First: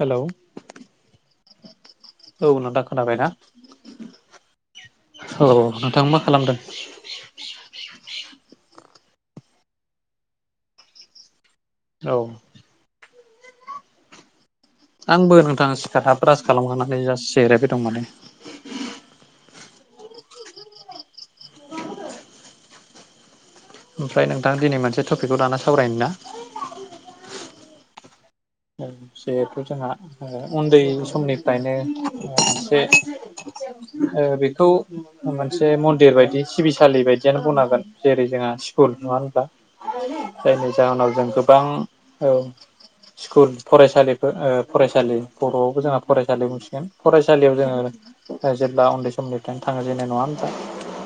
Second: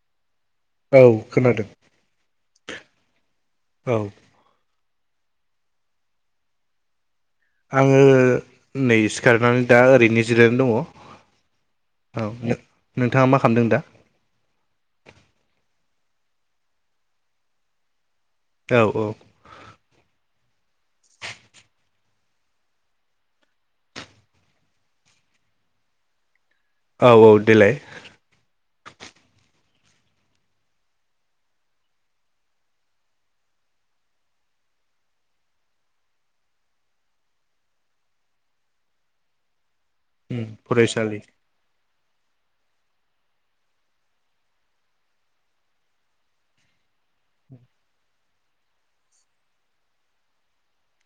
Hello औ खोनादों औ नोंथां खोनाबायना [inaudible] औ औ नोंथां मा खालामदों? आङो नै सिखारनानै दा ओरैनो जिरायनानै दङ औ औ नों नों नोथाङा मा खालामदों दा? आंबो नोंथां सिखारना ब्रास खालामखांनानै जास जिरायबाय दं माने। औ औ ओमफ्राय नोंथाङा दिनै मोनसे टपिकखौ लाना सावरायनो ना? औ औ देलाय जिहेथु जोंहा ओ उन्दै समनिफ्रायनो मोनसे ओ बेखौ मोनसे मन्दिर बायदि सिबिसालि बायदियानो बुंनांगोन जेरै जोंहा स्कुल नङा होनब्ला उम जायनि जाहोनाव फरायसालि जों गोबां औ स्कुल फरायसालिफोर ओ फरायसालि बर'आवबो जोंहा फरायसालि बुंसिगोन फरायसालियाव जोङो जेब्ला उन्दै समनिफ्रायनो थाङो जेनो नङा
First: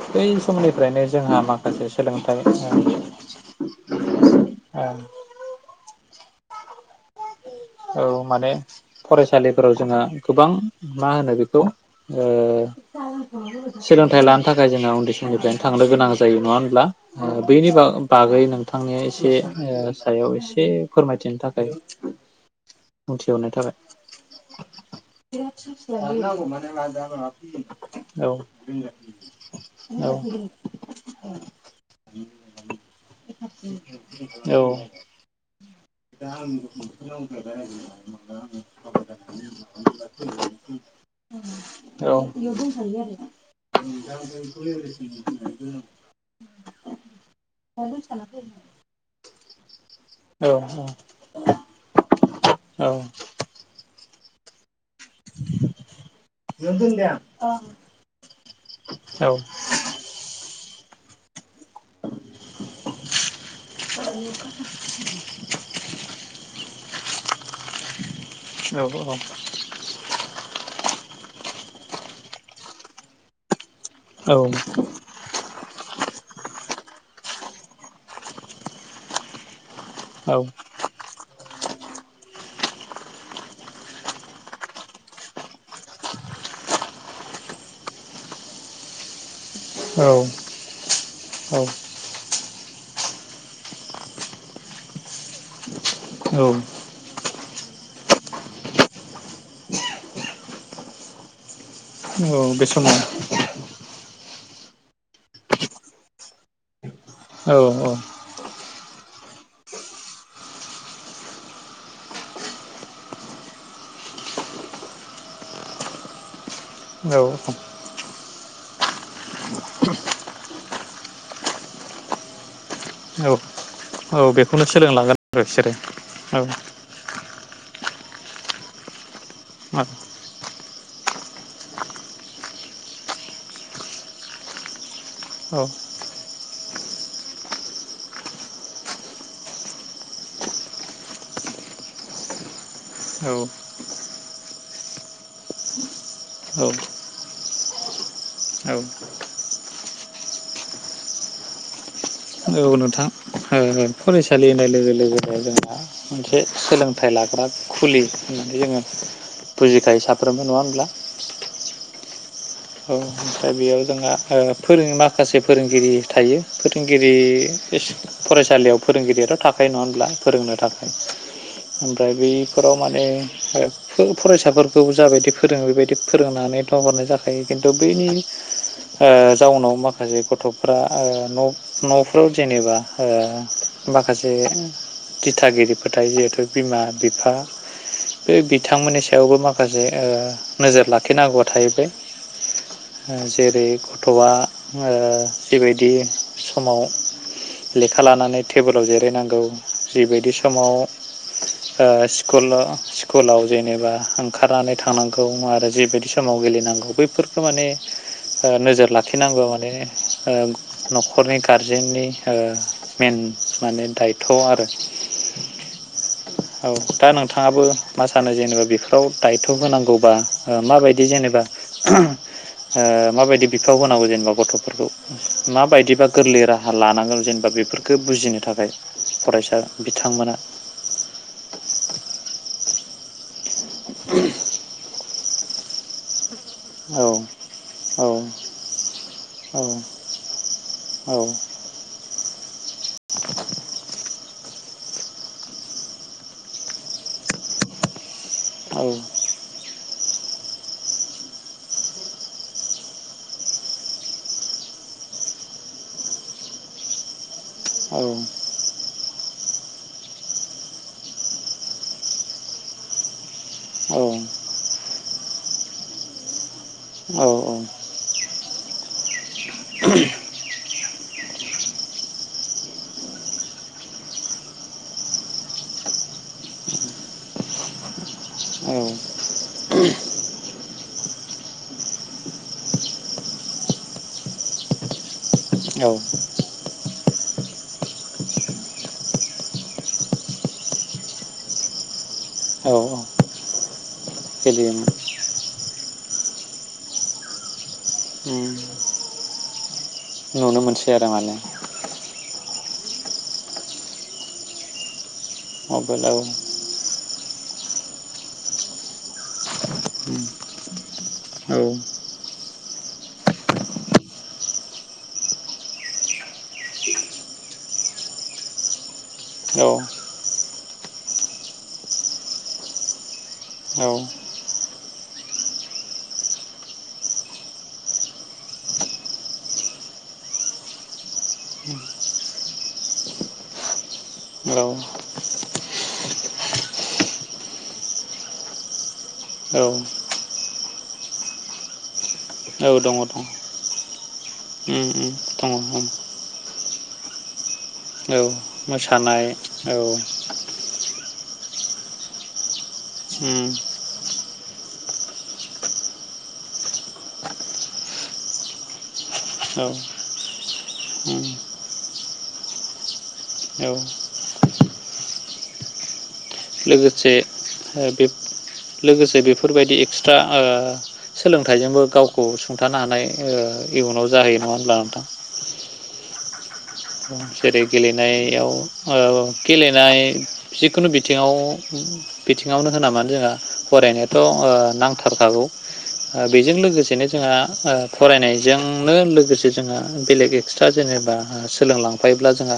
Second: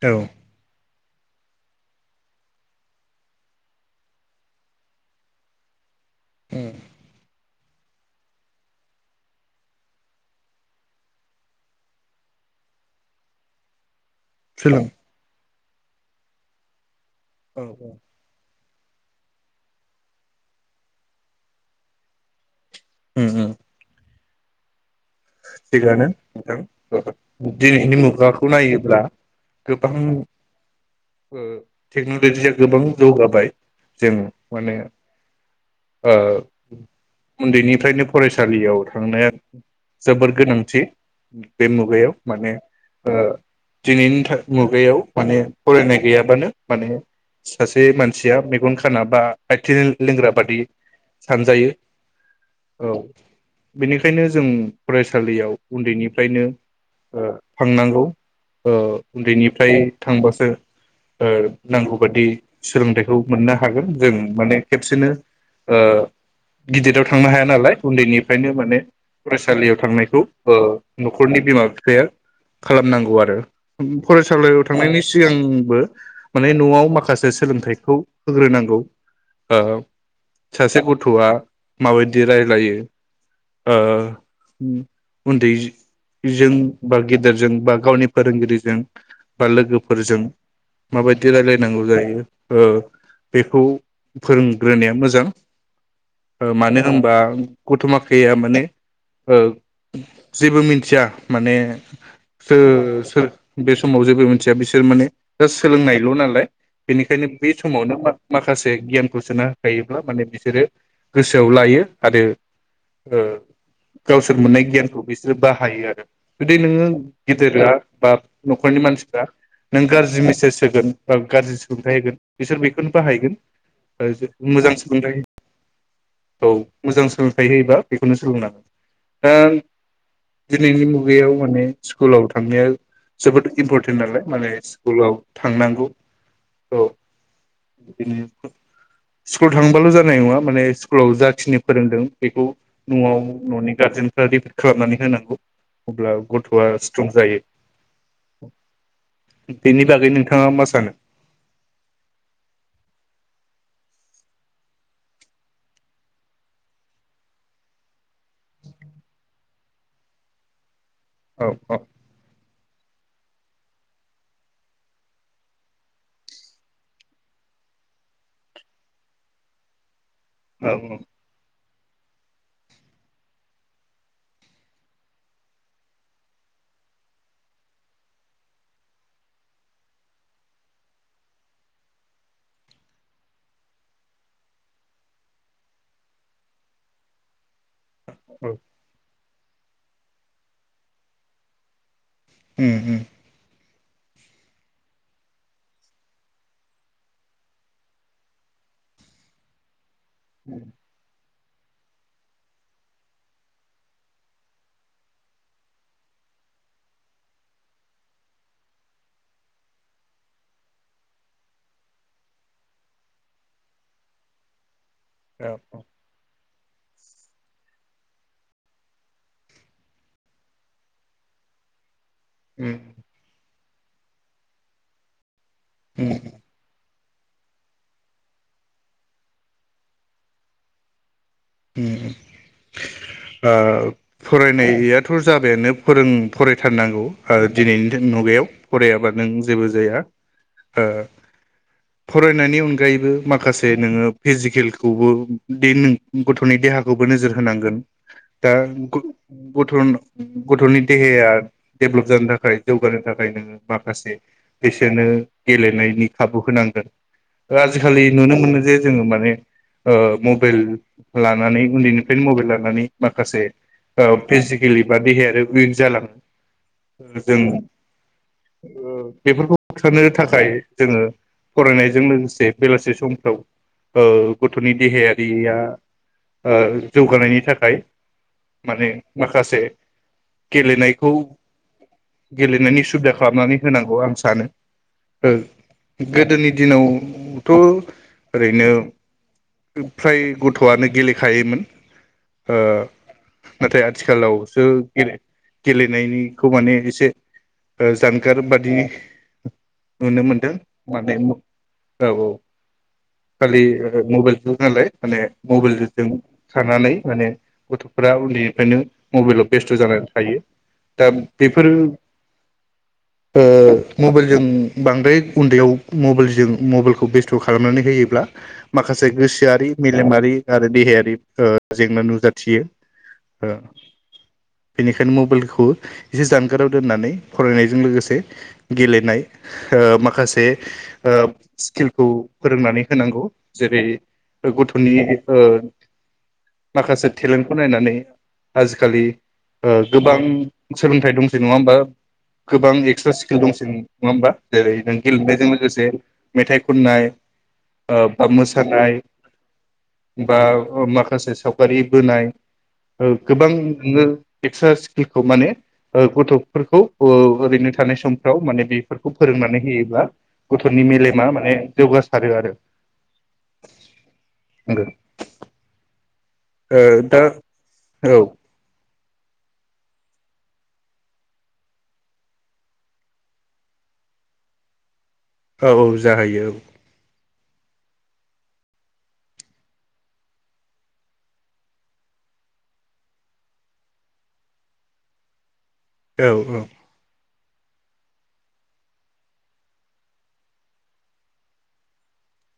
औ बै समनिफ्रायनो जोंहा माखासे सोलोंथाइ ओं ओं ओम औ माने फरायसालिफोराव जोंहा गोबां मा होनो बेखौ ओ सोलोंथाइ लानो थाखाय सोलों जोंहा उन्दै समनिफ्रायनो थांनो गोनां जायो नङा होनब्ला औ बैनि बा-बागै नों थांनाया एसे ओ सायाव एसे फोरमायथिनो थाखाय उम बुंथिहरनाय उम थाबाय थिगानो नोंथां दिनैनि मुगाखौ औ नायोब्ला गोबां ओ औ टेक्न'लजिया गोबां जौगाबाय जों माने औ ओ दा आं उन्दैनिफ्रायनो फरायसालियाव थांनाया [unintelligible] जोबोर गोनांथि बे मुगायाव माने ओ दिनैनि मुगायाव माने फरायनाय गैयाबानो माने सासे मानसिया मेगन खाना बा आथिं लें-लेंग्रा बादि सानजायो औ बेनिखायनो जों फरायसालियाव उन्दैनिफ्रायनो ओ थांनांगौ ओ उन्दैनिफ्राय थांबासो ओ नांगौ बादि सोलोंथाइखौ मोननो हागोन जों माने खेबसेनो ओ गिदिराव थांनो हाया नालाय उन्दैनिफ्रायनो माने औ औ फरायसा थांनायखौ ओ नखरनि बिमा बिफाया खालामनांगौ आरो औ फरायसालियाव थांनायनि सिगां बो माने नआव माखासे सोलोंथाइखौ होग्रोनांगौ औ औ सासे गथआ माबायदि रायलायो ओ उन्दै जों बा गेदेरजों बा गावनि फोरोंगिरिजों बा लोगोफोरजों औ माबायदि रायलायनांगौ जायो ओ बेखौ फोरोंग्रोनाया मोजां औ ओ मानो होमबा गथमाखाया माने ओ जेबो मिथिया माने औ सो बे समाव सोर बे समाव जे गुबै मोनथिया बिसोर माने दा सोलोंनायल नालाय बेनिखायनो बे औ समावनो मा माखासे बे गियानखौ सोना होखायोब्ला माने बिसोरो गोसोआव लायो आरो ओ गावसोर मोननाय गियानखौ बिसोरो बाहायो आरो जुदि नोङो औ गिदिरा बा नखरनि मानसिफ्रा नों गाज्रि मेसेज होगोन बा गाज्रि सोलोंथाइ होगोन बिसोर बे औ औ बेखौनो सोलों लागोन सोलोंथाइ आरो बिसोरो औ मोजां सो थायहोयोबा बेखौनो सोलोंलां दा दिनैनि मुं मुगायाव माने स्कुलाव थांनाया जोबोद इम्परटेन्ट नालाय माने स्कुलाव थांनांगौ औ बिदिनो स्कुल थांबाल जानाय नङा माने स्कुलाव जाखिनि फोरोंदों बेखौ नआव ननि गार्जेनफोरादि खालामनानै होनांगौ अब्ला औ गथआ स्ट्रं जायो औ बेनि बागै नोंथाङा मा सानो औ नोंथां हो हो फरायसालि होनाय लोगो लोगोनो जोंहा मोनसे सोलोंथाइ लाग्रा खुलि होननानै जोङो बुजिखायो साफ्रोमबो नङा होनब्ला औ औ औ ओमफ्राय बेयाव जोंहा ओ फोरों माखासे फोरोंगिरि थायो फोरोंगिरि इस फरायसालियाव फोरोंगिरियाथ थाखायो नङा होनब्ला फोरोंनो थाखाय औ ओमफ्राय बैफोराव माने फो फरायसाफोरखौ जाबायदि फोरोङो बेबायदि फोरोंनानैथ हरनाय जाख यै खिन्थु बैनि ओ जाउनाव माखासे गथफ्रा ओ न-नफ्राव जेनेबा ओ माखासे दिथागिरिफोर थायो थ बिमा बिफा बे औ बिथांमोननिस थेवबो माखासे ओ नोजोर लाखिनांगौआ थाहैबाय। उम उम ओ जेरै गथआ ओ जिबायदि समाव लेखा लानानै टेबोलाव जिरायनांगौ। जिबायदि समाव ओ स्कुल स्कुलाव जेनेबा ओंखारनानै थांनांगौ आरो जिबायदि समाव गेलेनांगौ। बैफोरखौ माने ओ नोजोर लाखिनांगौ माने ओ नखरनि गारजेननि ओ मेन माने दायथ आरो औ औ औ दा नोंथाङाबो मा सानो जेनेबा बेफोराव दायथ होनांगौबा ओ माबायदि जेनेबा [unintelligible] उम ओ माबायदिब बिफाव होनांगौ जेनेबा गथफोरखौ माबायदिबा उम गोरलै राहा लानांगोन। जेनेबा बेफोरखौ बुजिनो थाखाय फरायसा बिथांमोना उम ओ फरायनायात थ जाबायानो फोरों फरायथारनांगौ औ ओ दिनैनिदे औ मुगायाव फरायाबा नों जेबो जाया ओ औ फराय नानि अनग गायैबो माखासे नोङोब फिजिकेलखौबो दे नों गथनि देहाखौबो नोजोर होनांगोन। दा गुद औ गुथुन गथनि देहाया डेभलप जानो थाखाय जौगानो थाखाय नोङो माखासे बिसोरनो गेलेनायनि खाबु होनांगोन। ओ आजिखालि औ नुनो मोनो जे जोङो मान [unintelligible] ओ मबेल लानानै उन्दैनिफ्रायनो मबेल लानानै माखासे औ ओ फिजिकेलि बा देहाय आरो उइक जालाङो। जों औ ओ बेफोरखौ होबथानो थाखाय जोङो फरायनायजों लोगोसे बेलासि समफ्राव ओ गथनि देहायारिया ओ जौगानायनि थाखाय माने औ माखासे गेलेनायखौ गेलेनायनि सुबिदा खालामनानै होनांगौ आं सानो। ओ गोदोनि दिनाव थ ओरैनो फ्राय गथआनो गेलेखायोमोन ओ औ नाथाय आथिखालावसो गेलेयोमोन गेले-गेलेनायनिखौ माने इसे जानगार उम बादि नुनो मोनदों। मोननोसै आरो माने औ औ खालि मबाइल नालाय माने मबाइलाव [unintelligible] थानानै माने गथ'फोरा उन्दैनिफ्रायनो मबाइलाव बेस्थ जानानै थायो दा औ बेफोरो ओ मबाइलजों बांद्राय उन्दैयाव मबाइलजों मबाइलखौ बेस्थ खालामनानै होयोब्ला माखासे गोसोआरि मेलेमारि आरो देहायारि जेंना नुजाथियो औ बेनिखायनो मबाइलखौ एसे जानगाराव दोननानै फरायनायजों लोगोसे गेलेनाय ओ माखासे स्किलखौ फोरोंनानै होनांगौ जेरै गथनि। ओ माखासे टेलेन्टखौ नायनानै आजिखालि ओ औ गोबां सोलोंथाइ दंसै नङा होमबा। गोबां दङ उम एक्सट्रा स्किल दंसै। नङा होमबा जेरै नों उम दङ गेलेनायजों उम लोगोसे मेथाइ खननाय‌ ओ मोसानाय औ। बा माखासे सावगारि बोनाय ओ उम गोबांनो एक्स्रा स्किलखौ माने गथ'फोरखौ ओ ओरैनो थानाय समफ्राव माने बे फोरखौ फोरोंनानै औ होयोब्ला गथनि उम मेलेमा माने जौगा [unintelligible] औ। [unintelligible] ओ लोगोसे दा ओ बे औ लोगोसे बेफोरबायदि एक्सट्रा ओ सोलोंथाइजोंबो गावखौ सुंथानो हानाय ओ इयुनाव जाहैयो नङा होमब्ला नोंथां। औ औ जाहैयो औ। जेरै गेलेनायाव ओ गेलेनाय जिखुनु बिथिङाव बिथिङावनो होनामोन जोंहा फरायनायाथ' नांथारखागौ। औ बेजों औ लोगोसेनो जोंहा फरायनायजोंनो लोगोसे जोंहा बेलेग एक्सट्रा जेनेबा ओ सोलोंलांफायोब्ला जोंहा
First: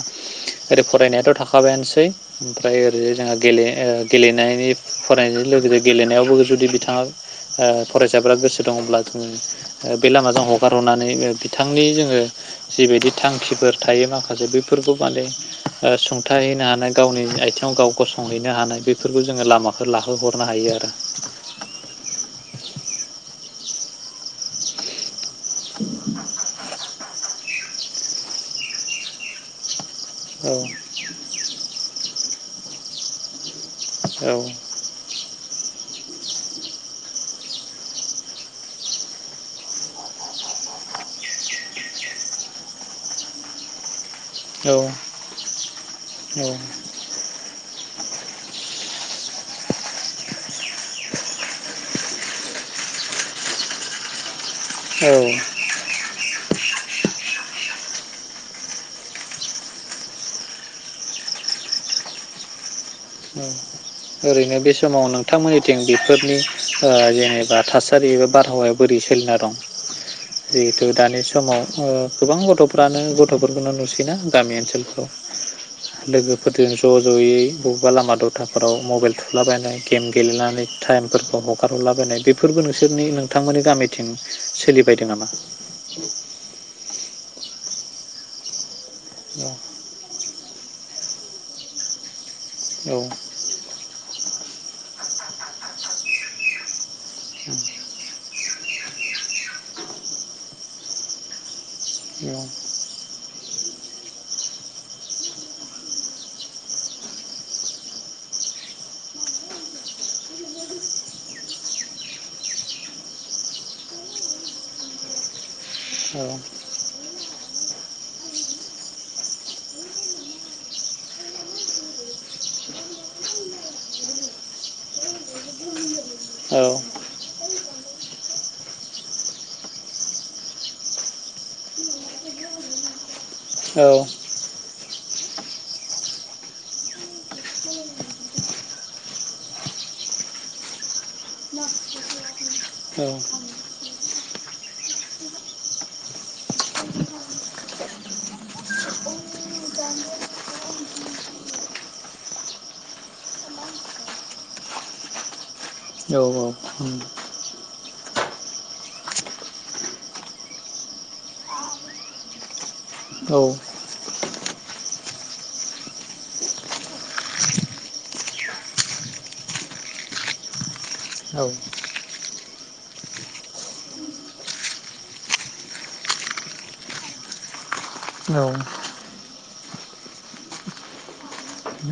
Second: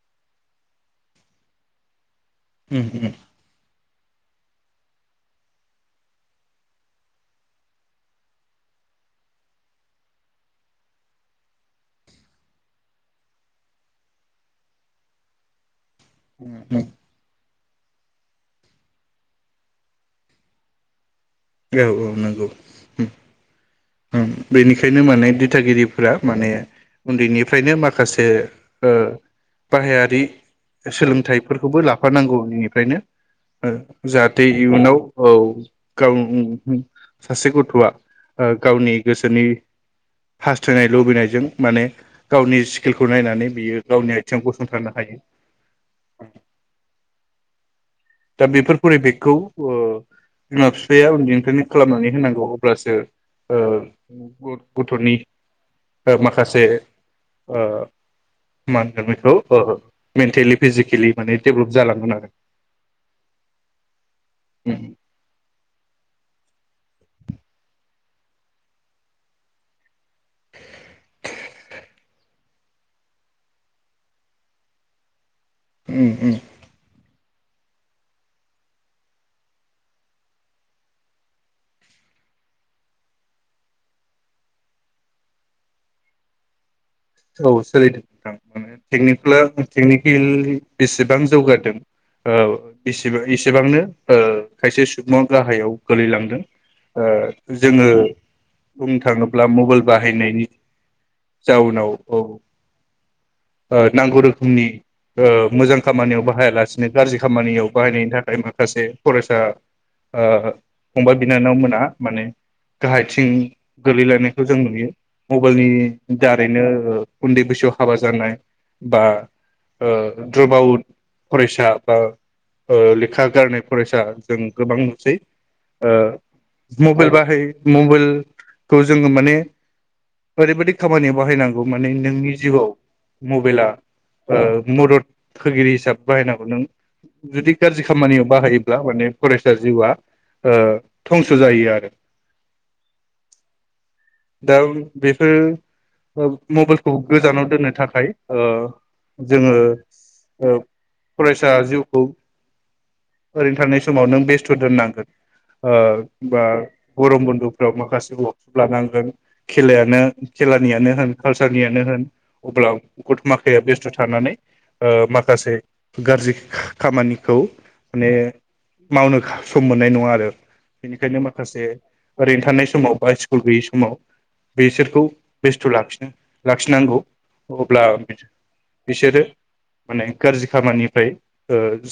ओरै फरायनायाथ थाखाबायानोसै। ओमफ्राय उम ओरै जोंहा गेले ओ गेलेनायनि फरायनायनि लोगोसे गेलेनायावबो जुदि बिथाङा ओ फरायसाफोरा गोसो दङब्ला जों बे लामाजों हगारहरनानै बिथांनि जोङो जिबायदि थांखिफोर थायो माखासे बैफोरखौ माने ओ सुंथा उम हैैनो उम हानाय गावनि आथिं। गाव गसंहैनो हानाय बेफोरखौ जोङो लामाफोर लाहोहरनो हायो आरो। औ औ नंगौ। बेनिखायनो माने गिरिफोरा माने उन्दैनिफ्रायनो माखासे ओ बाहायारि औ सोलोंथाइफोरखौबो ला [unintelligible] औ जाहाथे इयुनाव औ। [unintelligible] सासे गथआ ओ गावनि गोसोनि हास्थायनाय लुबैनायजों माने गावनि स्किलखौ नायनानै बियो गावनि जों औ गसंथानो हायो उ दा बेफोर फरिबेकखौ ओ बिमा बिफाया उन्दैनिफ्रायनो खालामनानै होनांगौ अब्लासो ओ औ गथनि ओ माखासे ओ मा होनगोन बेखौओ मेन्टेलि फिजिकेलि माने डेबलप जालांगोन आरो ओ ओरैनो बे उम समाव नोंथांमोननिथिं बेफोरनि ओ जेनेबा थासारि एबा बारहावाया बोरै सोलिना दं जिहेथु दानि समाव ओ गोबां गथफ्रानो गथफोरखौनो नुसैना गामि ओनसोलफ्राव उम उम लोगोफोरजों ज जयै बबावबा लामा दथाफोराव मबाइल थुलाबायनाय गेम गेलेनानै टाइमफोरखौ हगार हरलाबायनाय बेफोरबो नोंसोरनि नोंथांमोननि गामिथिं सोलिबायदों नामा? औ सोलिदों नोंथां माने टेकनिकुला टेकनिकेलि बेसि बां जौगादों औ औ एसेबा एसेबांनो ओ खायसे स बिदि नङा गाहायाव गोलैलांदों। ओ जोङो बुंनो थाङोब्ला मबाइल बाहायनायनि जाउनाव औ न ओ नांगौ रोखोमनि ओ मोजां खामानियाव बाहायालासिनो गाज्रि खामानियाव बाहायनायनि थाखाय माखासे फरायसा ओ फंबाय बिनानाव मोनहा माने गाहायथिं गोलैलांनायखौ जों नुयो। मबाइलनि दारैनो ओ उन्दै बैसोआव हाबा जानाय बा ओ गोबाव फरायसा बा ओ लेखा गारनाय फरायसा जों गोबां नुसै ओ मबाइल बाहायै मबाइल खौ जोङो माने ओरैबादि खामानियाव बाहायनांगौ माने नोंनि जिउआव मबाइला ओ मदद होगिरि हिसाबै बाहायनांगौ नों जुदि गाज्रि खामानियाव बाहायोब्ला माने फरायसा जिउआ ओ धंस जायो आरो दा बेफोर अ मबाइलखौ गोजानाव दोननो थाखाय ओ जोङो ओ फरायसा जिउखौ ओरैनो थानाय समाव नों बेस्थ दोननांगोन ओ बा औ गरम बन्दफ्राव माखासे वार्कशप लानांगोन खेलायानो खेलानियानो होन कालसारनियानो होन अब्ला गथ औ माखाया बेस्थ थानानै माखासे गाज्रि खामानिखौ माने मावनो सम मोननाय नङा आरो बेनिखायनो माखासे ओरैनो थानाय समाव बा स्कुल गैयि समाव बिसोरखौ बेस्थ लाखि लाखिनांगौ अब्ला बिसोरो माने गाज्रि खामानिनिफ्राय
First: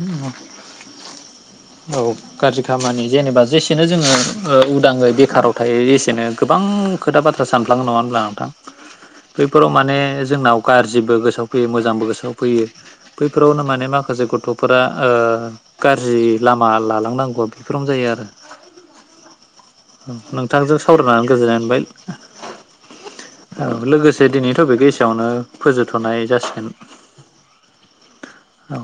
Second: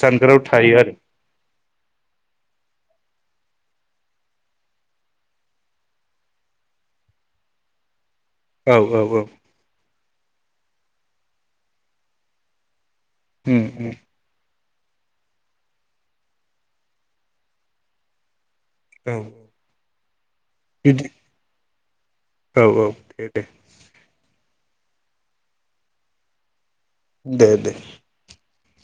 जानगाराव थायो आरो औ गाज्रि खामानि जेनेबा जेसेनो जोङो ओ उदाङै बेखाराव थायो एसेनो गोबां खोथा बाथ्रा सानफ्लाङो नङा होनब्ला? थां औ औ औ बैफोराव माने जोंनाव गाज्रिबो गोसोआव फैयो मोजांबो गोसोआव फैयो उम बैफोरावनो माने माखासे गथ फोरा ओ गाज्रि लामा लालां नांगौआ बिफोरावनो जायो आरो औ। [inaudible] नोंथांजों सावरायनानै गोजोननाय मोनबाय। औ औ दे दे औ लोगोसे दिनै [inaudible] एसेयावनो फोजोबथनाय जासिगोन। दे दे। औ।